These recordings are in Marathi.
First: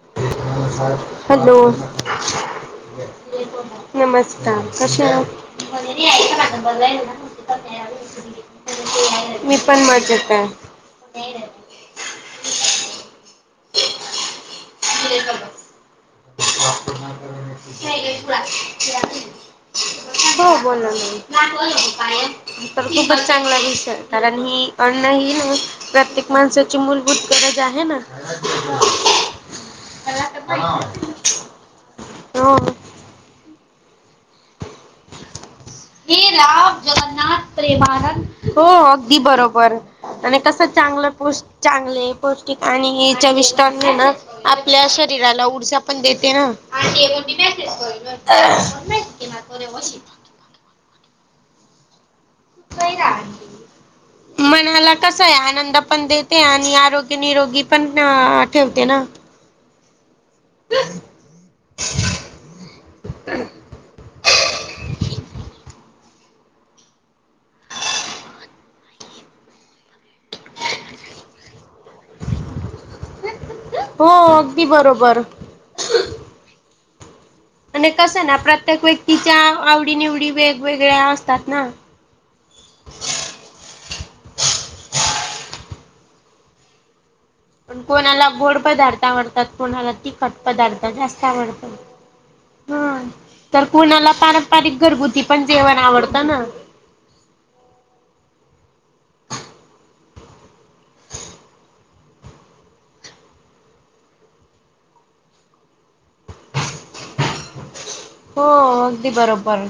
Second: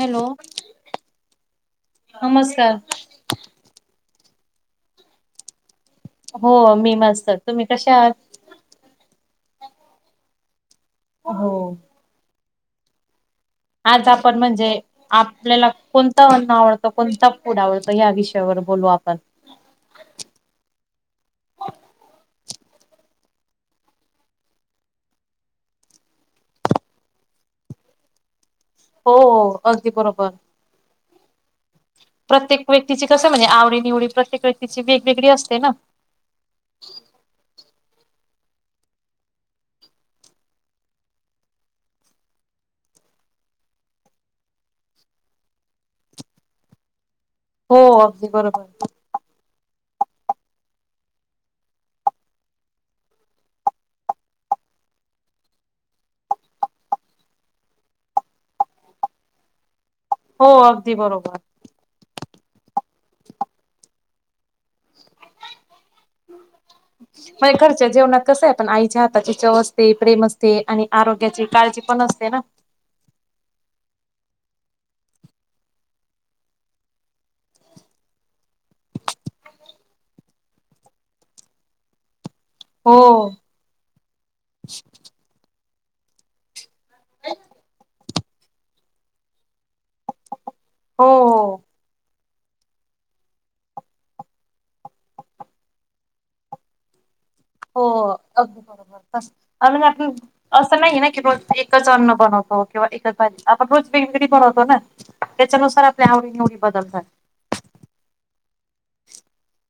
Hello hello. नमस्कार नमस्कार कशे आहात. का हो माून मी बदलायल. मस्त तुम्ही कशा आहात? [inaudible] मी पण मजेत हाय. हो. [inaudible] आज आपण म्हणजे. आपल्याला कोणत अन्न आवडतं कोणता फूड आवडतं ह्या विषयावर बोलू आपण. हो बोला [inaudible] नाही बत काय. तर खूपच चांगला दिस कारण ही अन्न ह न. प्रत्येक माणसाची मूलभूत गरज आहे ना. हो- हो अगदी बरोबर. प्रत्येक हो. व्यक्तीची कसं म्हणजे आवडी-निवडी, प्रत्येक व्यक्तीची वेगवेगळी असते ना. हे राम! जगन्नाथ, प्रेमानंद हो अगदी बरोबर. आणि कसं चांगलं पौष्टि चांगले पौष्टिक आणि हे चविष्ट्ण अन्न हे ना. आपल्या शरीराला ऊर्जा पण देते ना. आणि हो अगदी बरोबर [unintelligible] [unintelligible] [unintelligible] [inaudible] मनाला कसंय, आनंद पण देते आणि आरोग्य निरोगी पणं ठेवते ना. हो, अगदी बरोबर. [inaudible] [inaudible] [unintelligible] घरच्या जेवणात कसंय पण आईच्या हाताची चव असते, प्रेम असते आणि आरोग्याची काळजी पण असते ना. हो, अगदी बरोबर. आणि कसंय ना प्रत्येक व्यक्तीच्या आवडी -निवडी वेगवेगळ्या असतात ना. हो पण कोणाला गोड पदार्थ आवडतात, कोणाला तिखट पदार्थ हो जास्त हो आवडतात. हा, तर कोणाला पारंपरिक घरगुती पण जेवण आवडतं ना. हो अग [unintelligible] असं नाही नाहीये ना की रोज एकच अन्न बनवतो किंवा एकच भाजी, आपण रोज वेगवेगळी बनवतो ना. त्याच्यानुसार आपल्या आवडी-निवडी बदलतात. हो, अगदी बरोबर.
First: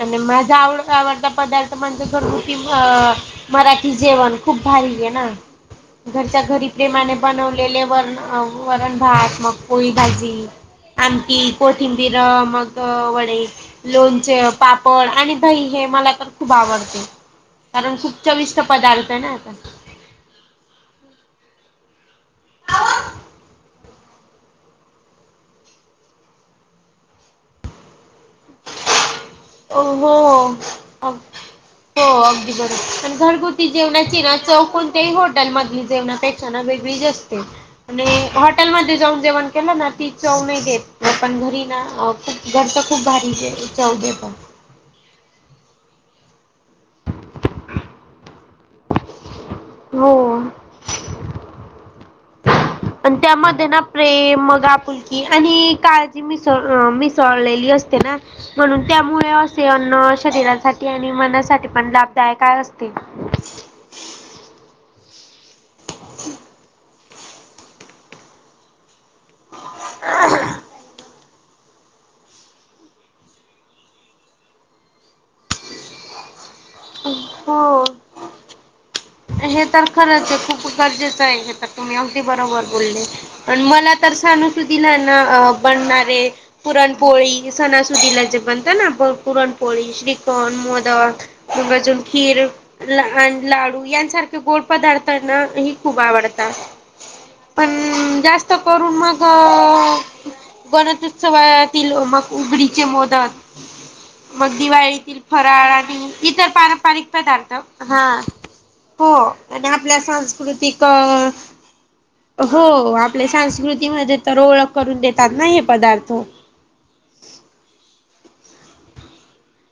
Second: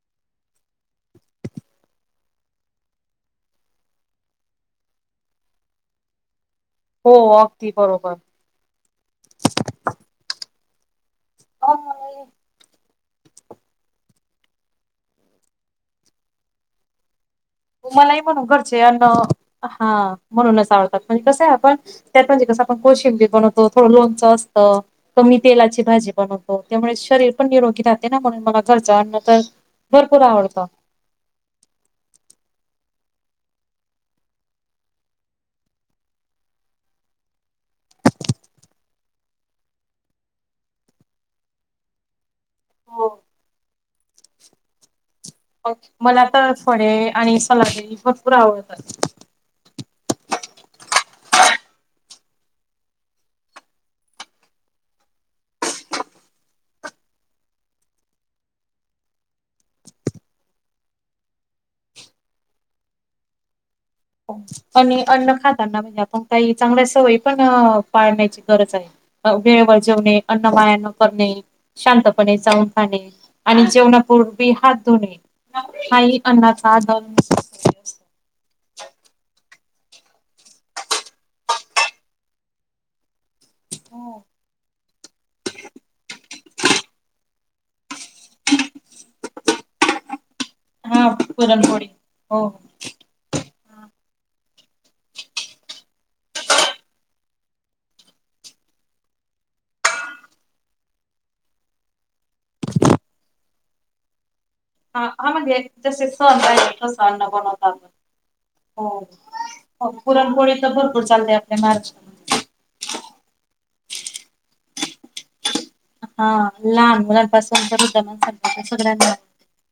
आणि माझा आवड-आवडता पदार्थ म्हणजे घरगुती [unintelligible] मराठी जेवण, खूप भारीयेना घरच्या घरी. हो प्रेमाने अगदी बनवलेले [unintelligible] बरोबर. वरण भात, मग पोळी भाजी, आमटी, अ कोठिंबीरं मग व वडे, लोणचे, पापड आणि दही हे मला तर खूप आवडते. कारण खूप मलाही म्हणून चविष्ट घरचे अन्न पदार्थ आहे ना हा, म्हणूनच आवडतात पण कसंय आपण त्यात म्हणजे कसं आपण कोशिंबीर बनवतो थोडं लोणचं असतं, कमी तेलाची भाजी बनवतो, त्यामुळे शरीर पण निरोगी राहत. [unintelligible] अन्न तर हो भरपूर आवडतं. [inaudible] हो अगदी बरोबर पण घरगुती जेवणाची ना चव कोणत्याही हॉटेलमधली जेवणाचे चणा वेगळीच असते. आणि हॉटेलमध्ये जाऊन जेवण केलं ना ती चव नाही देत पण घरी ना खूप घरचं खूप हो [unintelligible] मला तर फडे आणि सलागिरी भरपूर आवडतात. हो आणि त्यामध्ये ना प्रेम मग आपुलकी आणि काळजी मिसळ-मिसळलेली अस ते ना म्हणून त्यामुळे असे अन्न शरीरासाठी आणि मनासाठी पण लाभदायक असतील. आणि अन्न खाताना म्हणजे आपण काही चांगल्या सवयी पण पाळण्याची गरज आहे. अवघे वर जेवणे, अन्न वाया न करणे. शांतपणे चाऊन खाणे आणि जेवणापूर्वी हात धुणे हा अन्नाचा आदक हो हे तर खरंच आहे. खूप गरजेचे हे. तर तुम्ही अगदी बरोबर बोलली. पण मला तर सणासुदिला ना बनणारे पुरणपोळी सणासुदीला जे बनतं ना. पुरणपोळी, श्रीखंड हा मोदक, मग पुरणपोळी अजून खीर, हो. लहान लाडू यां सारखे गोड पदार्थना ही खूप आवडतात. पण, जास्त करून मग अ गणेशउत्सवातील मग उगडीचे मोदक मग हा दिवाळीतील हा म्हणजे फराळ. जसे आणि सण इतर राहिले तसं पारंपारिक अन्न पदार्थ बनवतात. हा. हो आणि आपल्या पुरणपोळी तर सांस्कृतिक भरपूर चालते आपल्या महाराष्ट्रामध्ये. हो. आपल्या सास्कृतीमध्ये तर ओळख करून देतात ना हे पदार्थ. हम्म लहान मुलांपासून तर वृद्ध सगळ्यांना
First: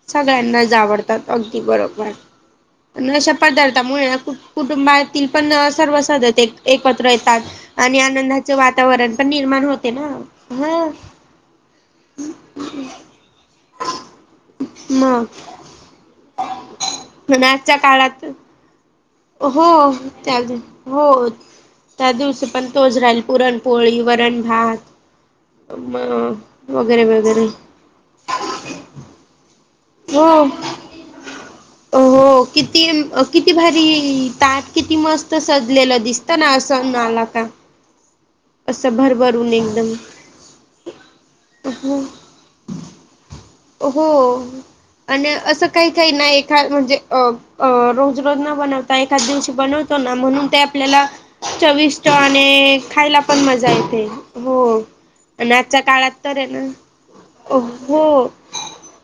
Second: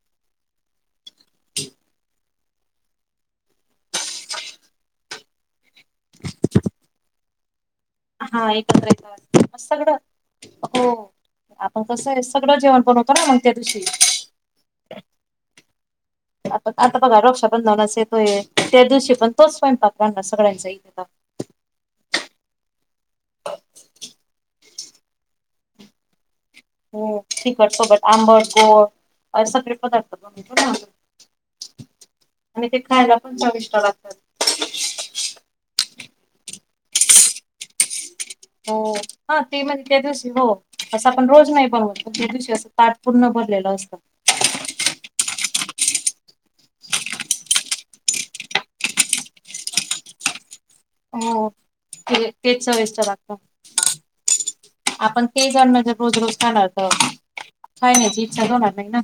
सगळ्यांनाच आवडतात अगदी बरोबर हाय. अशा पदार्थामुळे ना कुटुंबातील पण सर्व सदस एकत्र येतात. आणि हा आनंदाचे एकत्र वातावरण पण येतात. निर्माण होते सगळं ना. ह. हो आपण कसं आहे सगळं जेवण बनवतो ना. मग त्या दिवशी. मग. आता बघा. पण आजच्या रक्षाबंधनास काळात येतोय त्याच दिवशी पण तोच हो. स्वयंपाक राहणार त्यात सगळ्यांचा इथे हो. त्या दिवशी पण तोच राहील. पुरणपोळी, वरण भात, मग हो. तिखट सोबत आंबट, गोड असे सगळे पदार्थ बनत ना. अ हो. आणि ते किती, खायला पण किती चविष्ट भारी लागतात ताट किती मस्त सजलेलं दिसतं ना असं सण आला का. हो. असं हा. भरभरून ते म्हणजे एकदम त्या दिवशी हो. असं आपण रोज नाही हो बनवत. त्या दिवशी असं ताट पूर्ण भरलेलं असतं. हो आणि असं काही काही ना. ही एखा म्हणजे रोज रोज न बनवता. एखाद दिवशी बनव म्हणून ते आपल्याला हो चविष्ट ते तेच आणि चविष्ट खायला प लागतं पण मजा येते हो आपण आणि आजच्या काळात तर हाय ना काय नाही. हो इच्छाच होणार नाही ना.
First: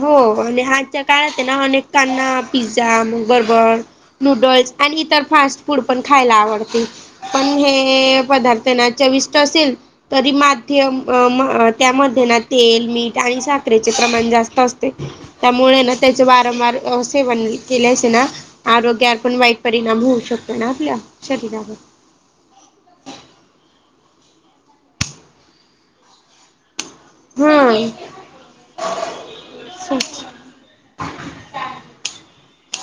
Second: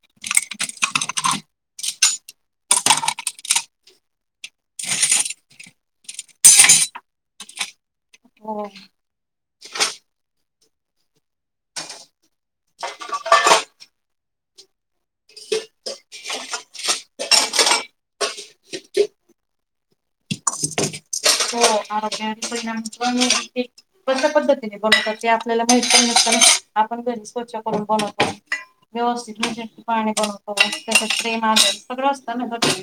हो आणि आजच्या काळात आहे ना. अनेकाना पिझ्झा, बर्गर नूडल्स आणि इतर फास्ट फूड पण खायला आवडते. पण हे हो पदार्थना चविष्ट असेल तरी माध्यम अ म त्यामध्ये ना तेल, मीठ आणि साखरेचे प्रमाण जास् स्त असते. त्यामुळे ना त्याचे वारंवार सेवन केल्याचे ना आरोग्यावर पण वाईट परिणाम होऊ शकतो ना. आपल्या शरीरात हो. आरोग्यावर परिणाम होते. पण कश्या पद्धतीने बनवतात ते आपल्याला माहित पण नसतं ना. आपण घरी स्वच्छ करून हा. बनवतो. व्यवस्थित म्हणजे पाणी भरून. हो. तस प्रेम, आदर सगळं असतं ना घरी.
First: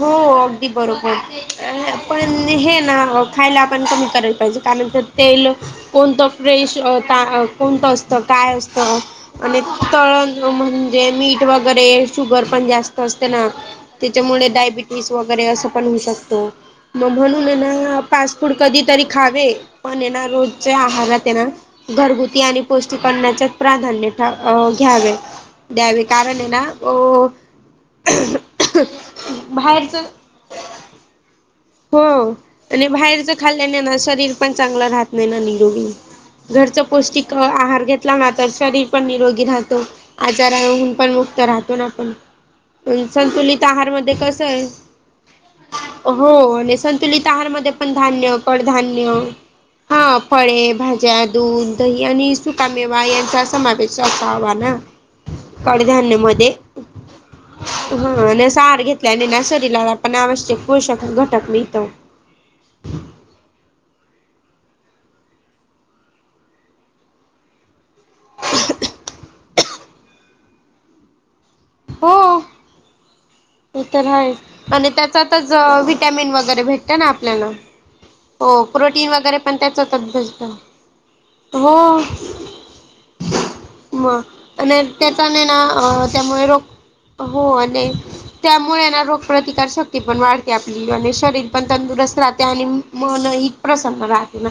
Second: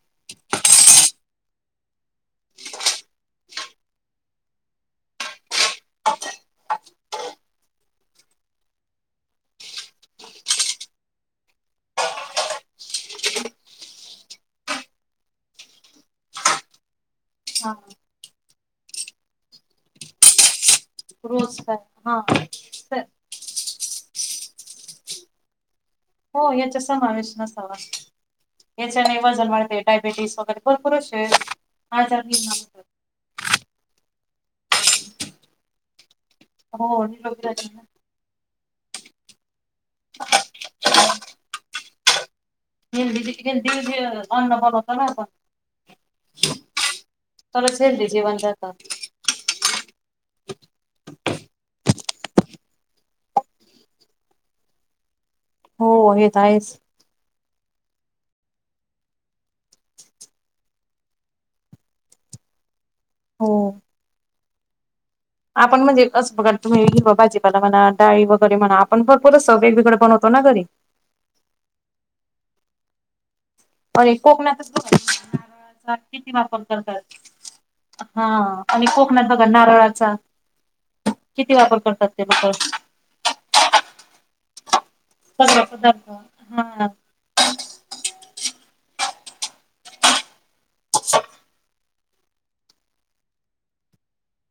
हो अगदी बरोबर. हा. पण हे ना. खायला आपण कमी करायला पाहिजे कारण ते तेल कोणतं फ्रेश. का कोणतं असतं. काय असत. आणि तळण म्हणजे मीठ वगैरे शुगर पण जास्त असते ना. त्याच्यामुळे डायबिटीज वगैरे असं पण होऊ शकतो. मग म्हणून आहे हा ना फास्ट फूड कधीतरी खावे. पण ये ना रोजचे आहारात ये ना रोज काय हा घरगुती आणि तर पौष्टिक अन्नाच प्राधान्यता घ्यावे द्यावे. कारण आहे हो. ना याचा समावेश नसावा. याच्याने वजन वाढते. बाहेरच डायबेटीज वगैरे भरपूर अशे हो आणि बाहेरच खाल्ल्याने ना शरीर पण चांगल राहत नाही ना निरोगी घरच हो पौष्टिक निरोगी राहते ना आहार घेत ला मात शरीर पण निरोगी राहतो आजाराहून पण मुक्त राहतो ना आपण संतुलित आहार मध्ये कस आहे मला का हो आणि संतुलित आहार मध्ये पण धान्य जेवण जातं कडधान्य हा फळे भाज्या दूध दही आणि सुकामेवा यांचा समावेश असावा ना हो कडधान्य हे तर मध्ये आहेच हा न सार घेतला आणि ना शरीराला पण आवश्यक पोषक घटक मिळतो हो आपण म्हणजे कसं ब तुम्ही भाजीपाला म्हणा डाळी वगैरे म्हणा आपण भरपूरच वेगवेगळे बनवत कल्पना करी पण हो तर आणि ह कोकणातच आणि त्याचा त्याचा नारळाचा किती विहटॅमिन वापर वगैरे भेटत ना करतात आपल्याला हा हो आणि प्रोटीन कोकणात वगैरे बघा पण त्याच त्याच नारळाचा होतात किती ब हो वापर करतात ते लोक मग आणि त्याचा न सगळा पदार्थ त्यामुळे रोग हा हो आणि त्यामुळे ना रोग प्रतिकार शक्ती ती पण वाढते आपली आणि शरीर पण तंदुरस्त राहते आणि मन ही प्रसन्न राहते ना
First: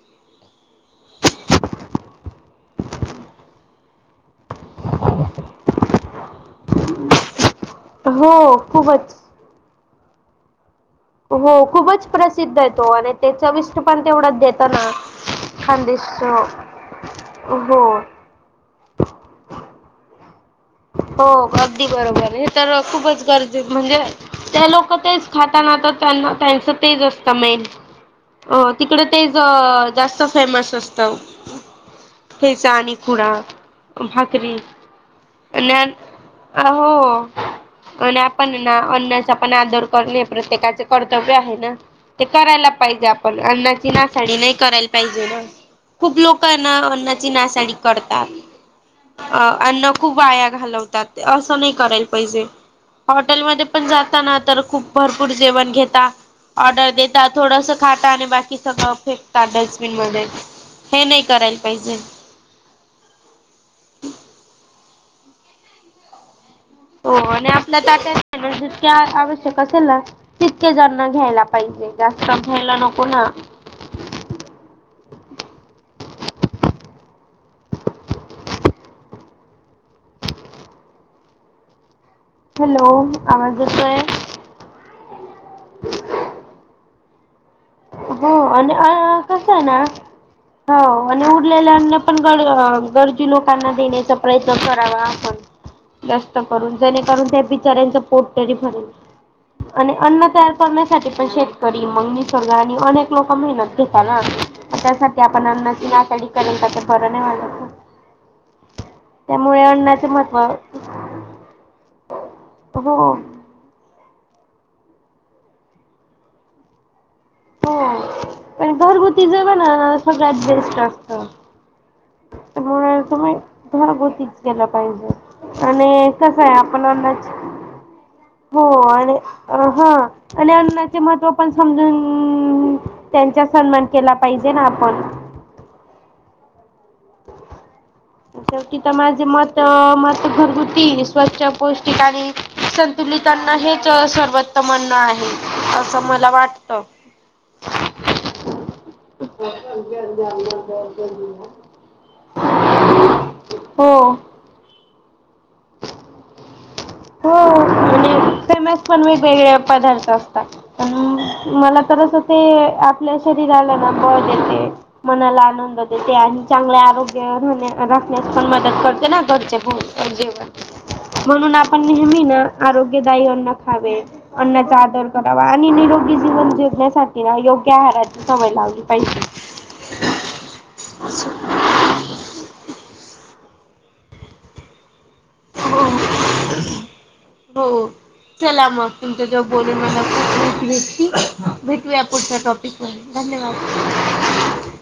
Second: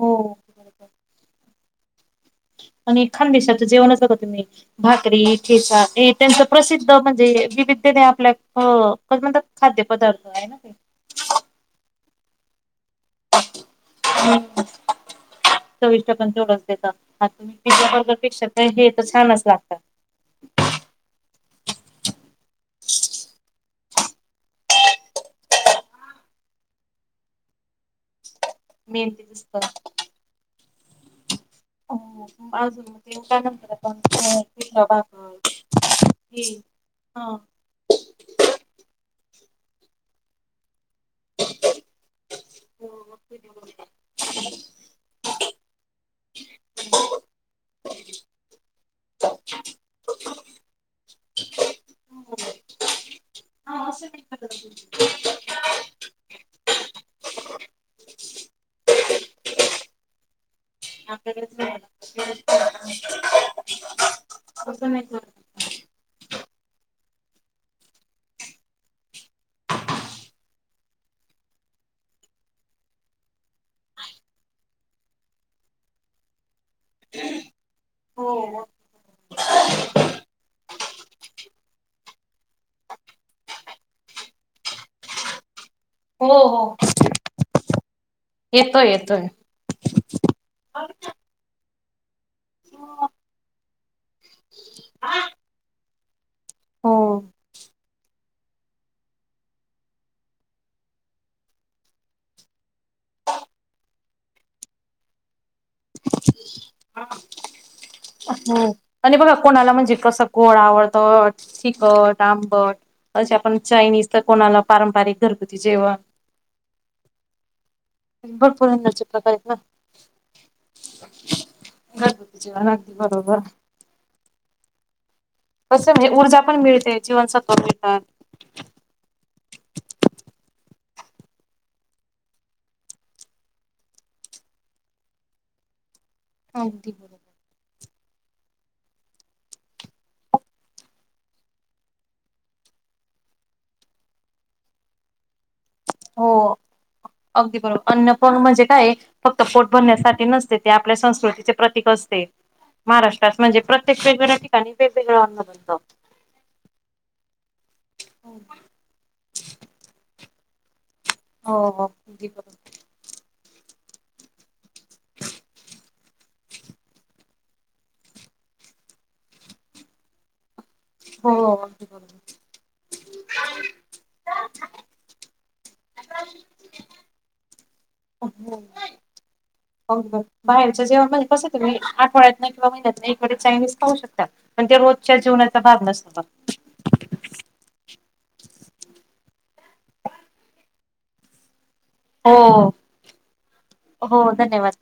हो आणि खाानदेशाच जेवणच तुम्ही भाकरी ठेचा हे त्यांच प्रसिद्ध म्हणजे विविधने आपल्या हो खूपच म्हणतात खाद्य पदार्थ आहे ना का हो खूपच प्रसिद्ध आहेेतो आणि त्या चविष्ट पण तेवढाच देतो ना चोवीस खानदेश टक्कनो देत तुम्ही हो बरोबर पेक्षा हे तर छानच लागतात हो अगदी बरोबर हे तर खूपच गरजेच म्हणजे ते लोक तेच खाताना तर त्यांना त्यांच तेच असत मेन अ मेन तिकडं ते तेच ज असतं. जास्त फेमस असत हो अजून ते त्यानंतर आपण बाग काय आहो आणि आपण ना अन्नाचा पण आदर करणे प्रत्येकाच कर्तव्य आहे ना ते करायला पाहिजे आपण अन्नाची नासाडी नाही करायला पाहिजे ना खूप लोक अ अन्नाची नासाडी करतात अ अन्न खूप वाया घालवतात अस नाही करायला पाहिजे हॉटेलमध्ये हा असं नाही जाताना तर खूप करत भरपूर जेवण घेता ऑर्डर देतात थोडस खाता आणि बाकी सगळ फेकतात डस्टबिन मध्ये हे नाही करायला पाहिजेल तुम्ही कर हो आणि आपल्या ताट्या जितक्या आवश्यक असेल ना तितके जणण घ्यायला पाहिजे जास्त घ्यायला नको ना हो हॅलो आवाज येतोय हो हो ह आणि येतोय आ येतोय कस आहे ना, हा आणि उरलेल्याना पण ग-गरजू लोकांना देण्याचा प्रयत्न करावा आपण. जास्त करून हो जेणेकरून त्या बिचाऱ्यांच पोट तरी भरेल, आणि अन्न तयार करण्यासाठी पण शेतकरी मग मी समजा आणि अनेक लोक मेहनत घेता ना. त्यासाठी आपण अन्नाची नासाडी करन त्याच बरं नाही वाटत ना. हम, आणि बघा त्यामुळे कोणाला म्हणजे अन्नाचे कसं गोड महत्त्व आवडतं. चिकट, आंबट, हो हो. अश्या पण चायनीज त कोणाला पारंपरिक घरगुती जेव भरपूर पण अन्नाचे घरगुती प्रकार आहेत ना. जेवण सगळ्यात बेस्ट असतं. घरगुती जेवण अगदी त्यामुळे तुम्ही, बरोबर [unintelligible] भोतीच केल पाहिजे. आणि म्हणजे ऊर्जा कसं आहे पण आपण मिळते हुनच, जीवनसत्व मिळतात. हो आणि, हा आणि अन्नाचे महत्त्व पण समजून, त्यांचा सन्मान केला पाहिजे ना आपण? हाव की. शेवटी तर माझे मत मत घरगुती स्वच्छ पौष्टिक आणि संतुलित अन्न हेच सर्वोत्त अन्न आहे असं मला हो वाटत. अगदी बरोबर अन्न पण म्हणजे काय ये, फक्त पोट भरण्यासाठी नसते ते आपल्या संस्कृतीचे प्र तीक असते, महाराष्ट्रात म्हणजे प्रत्येक हो. वेगवेगळ्या ठिकाणी वेगवेगळ आहार हो म्हणजे हो फेमस पण वेगवेगळे पदार्थ असतात, पण मला हो तर असं अगदी ते बरोबर. आपल्या शरीराला ना बळ देते. मनाला आनंद देते आणि चांगले आरोग्य राहण्या राखण्यास पण मदत करते ना घरचे बो प जेवण. म्हणून हो. आपण नेहमी बरोबर. ना आरोग्य दायी अन्न खा वे, अन्नाचा आदर करावा आणि निरोगी जीवन जिवण्यासाठी ना योग्य आहारा [unintelligible] बाहेरच जेवण म्हणजे कस तुम्ही आठड्यातन किंवा महिन्यातन एखादे चायनीज खाऊ शकता, पण ते रोज च्या जीवनाचा भाग नसतो पण. हो, चला मग तुमच्या जेव्हा बोलून मला खूप माहिती भेटली हा. भेटूया पुढच्या हो टॉपिकमध्ये धन्यवाद. हो धन्यवाद.